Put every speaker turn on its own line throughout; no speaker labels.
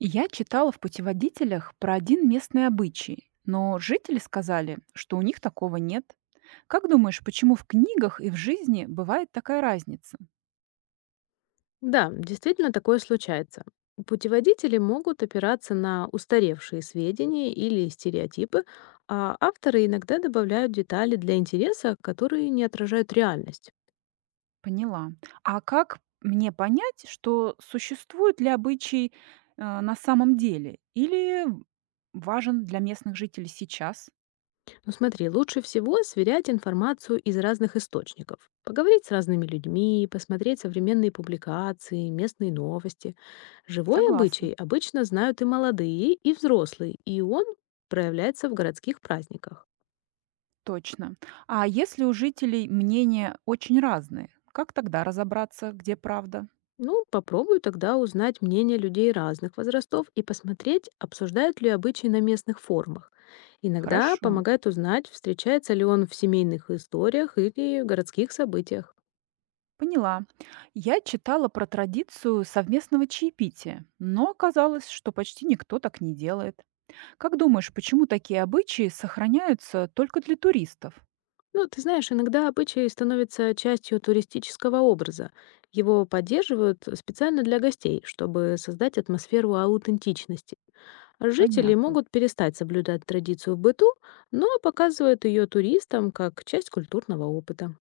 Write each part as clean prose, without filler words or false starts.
Я читала в путеводителях про один местный обычай, но жители сказали, что у них такого нет. Как думаешь, почему в книгах и в жизни бывает такая разница?
Да, действительно такое случается. Путеводители могут опираться на устаревшие сведения или стереотипы, а авторы иногда добавляют детали для интереса, которые не отражают реальность.
Поняла. А как мне понять, что существует ли обычай на самом деле или важен для местных жителей сейчас?
Но смотри, лучше всего сверять информацию из разных источников. Поговорить с разными людьми, посмотреть современные публикации, местные новости. Живой
Согласна.
обычай обычно знают и молодые, и взрослые, и он проявляется в городских праздниках.
Точно. А если у жителей мнения очень разные, как тогда разобраться, где правда?
Ну, попробую тогда узнать мнение людей разных возрастов и посмотреть, обсуждают ли обычаи на местных форумах. Иногда
Хорошо.
помогает узнать, встречается ли он в семейных историях или городских событиях.
Поняла. Я читала про традицию совместного чаепития, но оказалось, что почти никто так не делает. Как думаешь, почему такие обычаи сохраняются только для туристов?
Ну, ты знаешь, иногда обычаи становятся частью туристического образа. Его поддерживают специально для гостей, чтобы создать атмосферу аутентичности. Жители
Понятно.
могут перестать соблюдать традицию в быту, но показывают ее туристам как часть культурного опыта.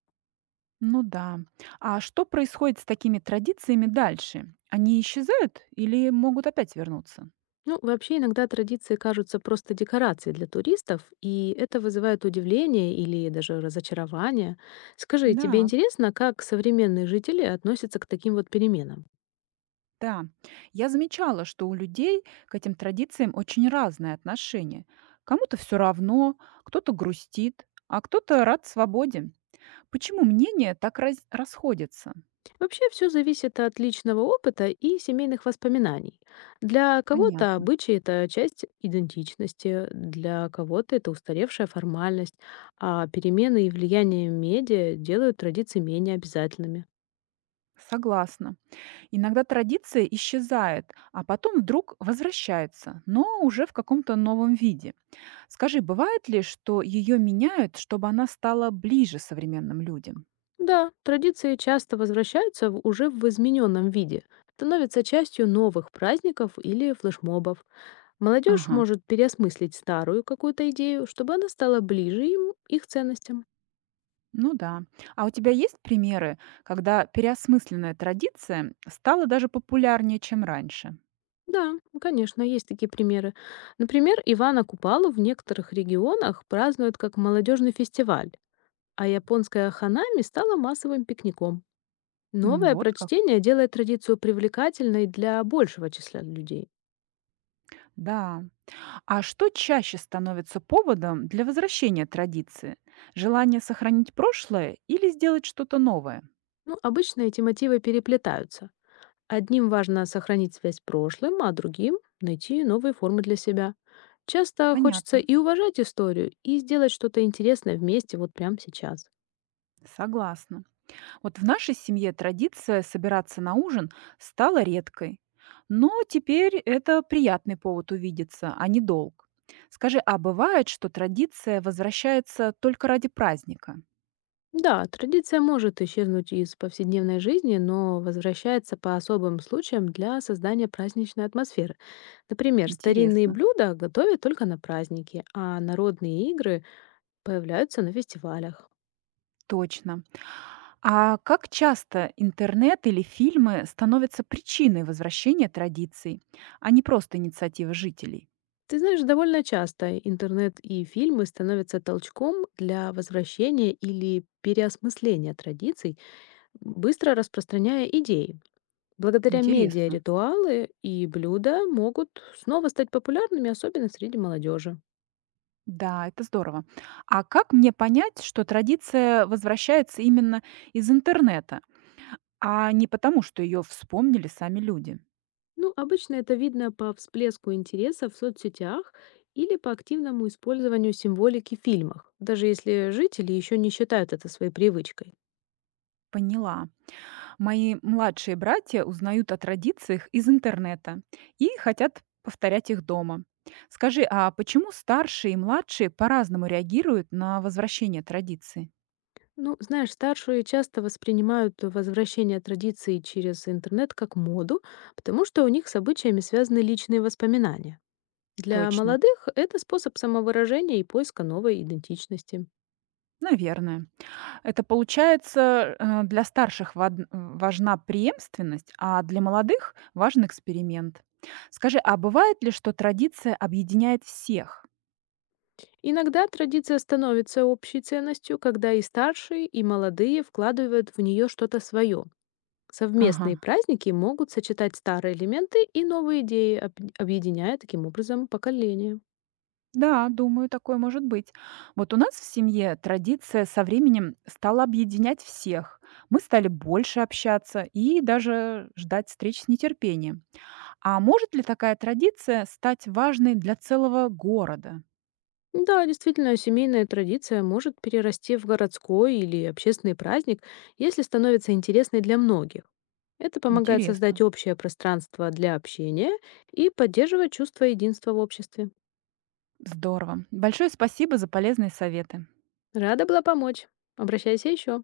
Ну да. А что происходит с такими традициями дальше? Они исчезают или могут опять вернуться?
Ну, вообще иногда традиции кажутся просто декорацией для туристов, и это вызывает удивление или даже разочарование. Скажи, тебе
Да,
интересно, как современные жители относятся к таким вот переменам?
да. Я замечала, что у людей к этим традициям очень разное отношение. Кому-то все равно, кто-то грустит, а кто-то рад свободе. Почему мнения так раз расходятся?
Вообще все зависит от личного опыта и семейных воспоминаний. Для кого-то
Понятно.
обычаи— это часть идентичности, для кого-то это устаревшая формальность, а перемены и влияние медиа делают традиции менее обязательными.
Согласна. Иногда традиция исчезает, а потом вдруг возвращается, но уже в каком-то новом виде. Скажи, бывает ли, что ее меняют, чтобы она стала ближе современным людям?
Да, традиции часто возвращаются уже в измененном виде, становятся частью новых праздников или флешмобов. Молодежь
Ага,
может переосмыслить старую какую-то идею, чтобы она стала ближе им, их ценностям.
ну да. А у тебя есть примеры, когда переосмысленная традиция стала даже популярнее, чем раньше?
Да, ну, конечно, есть такие примеры. Например, Ивана Купалу в некоторых регионах празднуют как молодежный фестиваль, а японская ханами стала массовым пикником.
М,
Новое
вот как.
прочтение делает традицию привлекательной для большего числа людей.
Да, а что чаще становится поводом для возвращения традиции? Желание сохранить прошлое или сделать что-то новое?
Ну, обычно эти мотивы переплетаются. Одним важно сохранить связь с прошлым, а другим— найти новые формы для себя. Часто хочется
Понятно.
и уважать историю, и сделать что-то интересное вместе вот прямо сейчас.
Согласна. Вот в нашей семье традиция собираться на ужин стала редкой. Но теперь это приятный повод увидеться, а не долг. Скажи, а бывает, что традиция возвращается только ради праздника?
Да, традиция может исчезнуть из повседневной жизни, но возвращается по особым случаям для создания праздничной атмосферы. Например, старинные
Интересно.
блюда готовят только на праздники, а народные игры появляются на фестивалях.
Точно. А как часто интернет или фильмы становятся причиной возвращения традиций, а не просто инициативы жителей?
Ты знаешь, довольно часто интернет и фильмы становятся толчком для возвращения или переосмысления традиций, быстро распространяя идеи. Благодаря медиа
Интересно.
ритуалы и блюда могут снова стать популярными, особенно среди молодежи.
Да, это здорово. А как мне понять, что традиция возвращается именно из интернета, а не потому, что ее вспомнили сами люди?
Ну, обычно это видно по всплеску интереса в соцсетях или по активному использованию символики в фильмах, даже если жители еще не считают это своей привычкой.
Поняла. Мои младшие братья узнают о традициях из интернета и хотят повторять их дома. Скажи, а почему старшие и младшие по-разному реагируют на возвращение традиций?
Ну, знаешь, старшие часто воспринимают возвращение традиций через интернет как моду, потому что у них с обычаями связаны личные воспоминания. Для
Точно.
молодых это способ самовыражения и поиска новой идентичности.
Наверное. Это получается, для старших важна преемственность, а для молодых важен эксперимент. Скажи, а бывает ли, что традиция объединяет всех?
Иногда традиция становится общей ценностью, когда и старшие, и молодые вкладывают в нее что-то свое.
Ага.
Совместные праздники могут сочетать старые элементы и новые идеи, объединяя таким образом поколения.
Да, думаю, такое может быть. Вот у нас в семье традиция со временем стала объединять всех. Мы стали больше общаться и даже ждать встреч с нетерпением. А может ли такая традиция стать важной для целого города?
Ну да, действительно, семейная традиция может перерасти в городской или общественный праздник, если становится интересной для многих. Это помогает
Интересно.
создать общее пространство для общения и поддерживать чувство единства в обществе.
Здорово. Большое спасибо за полезные советы.
Рада была помочь. Обращайся еще.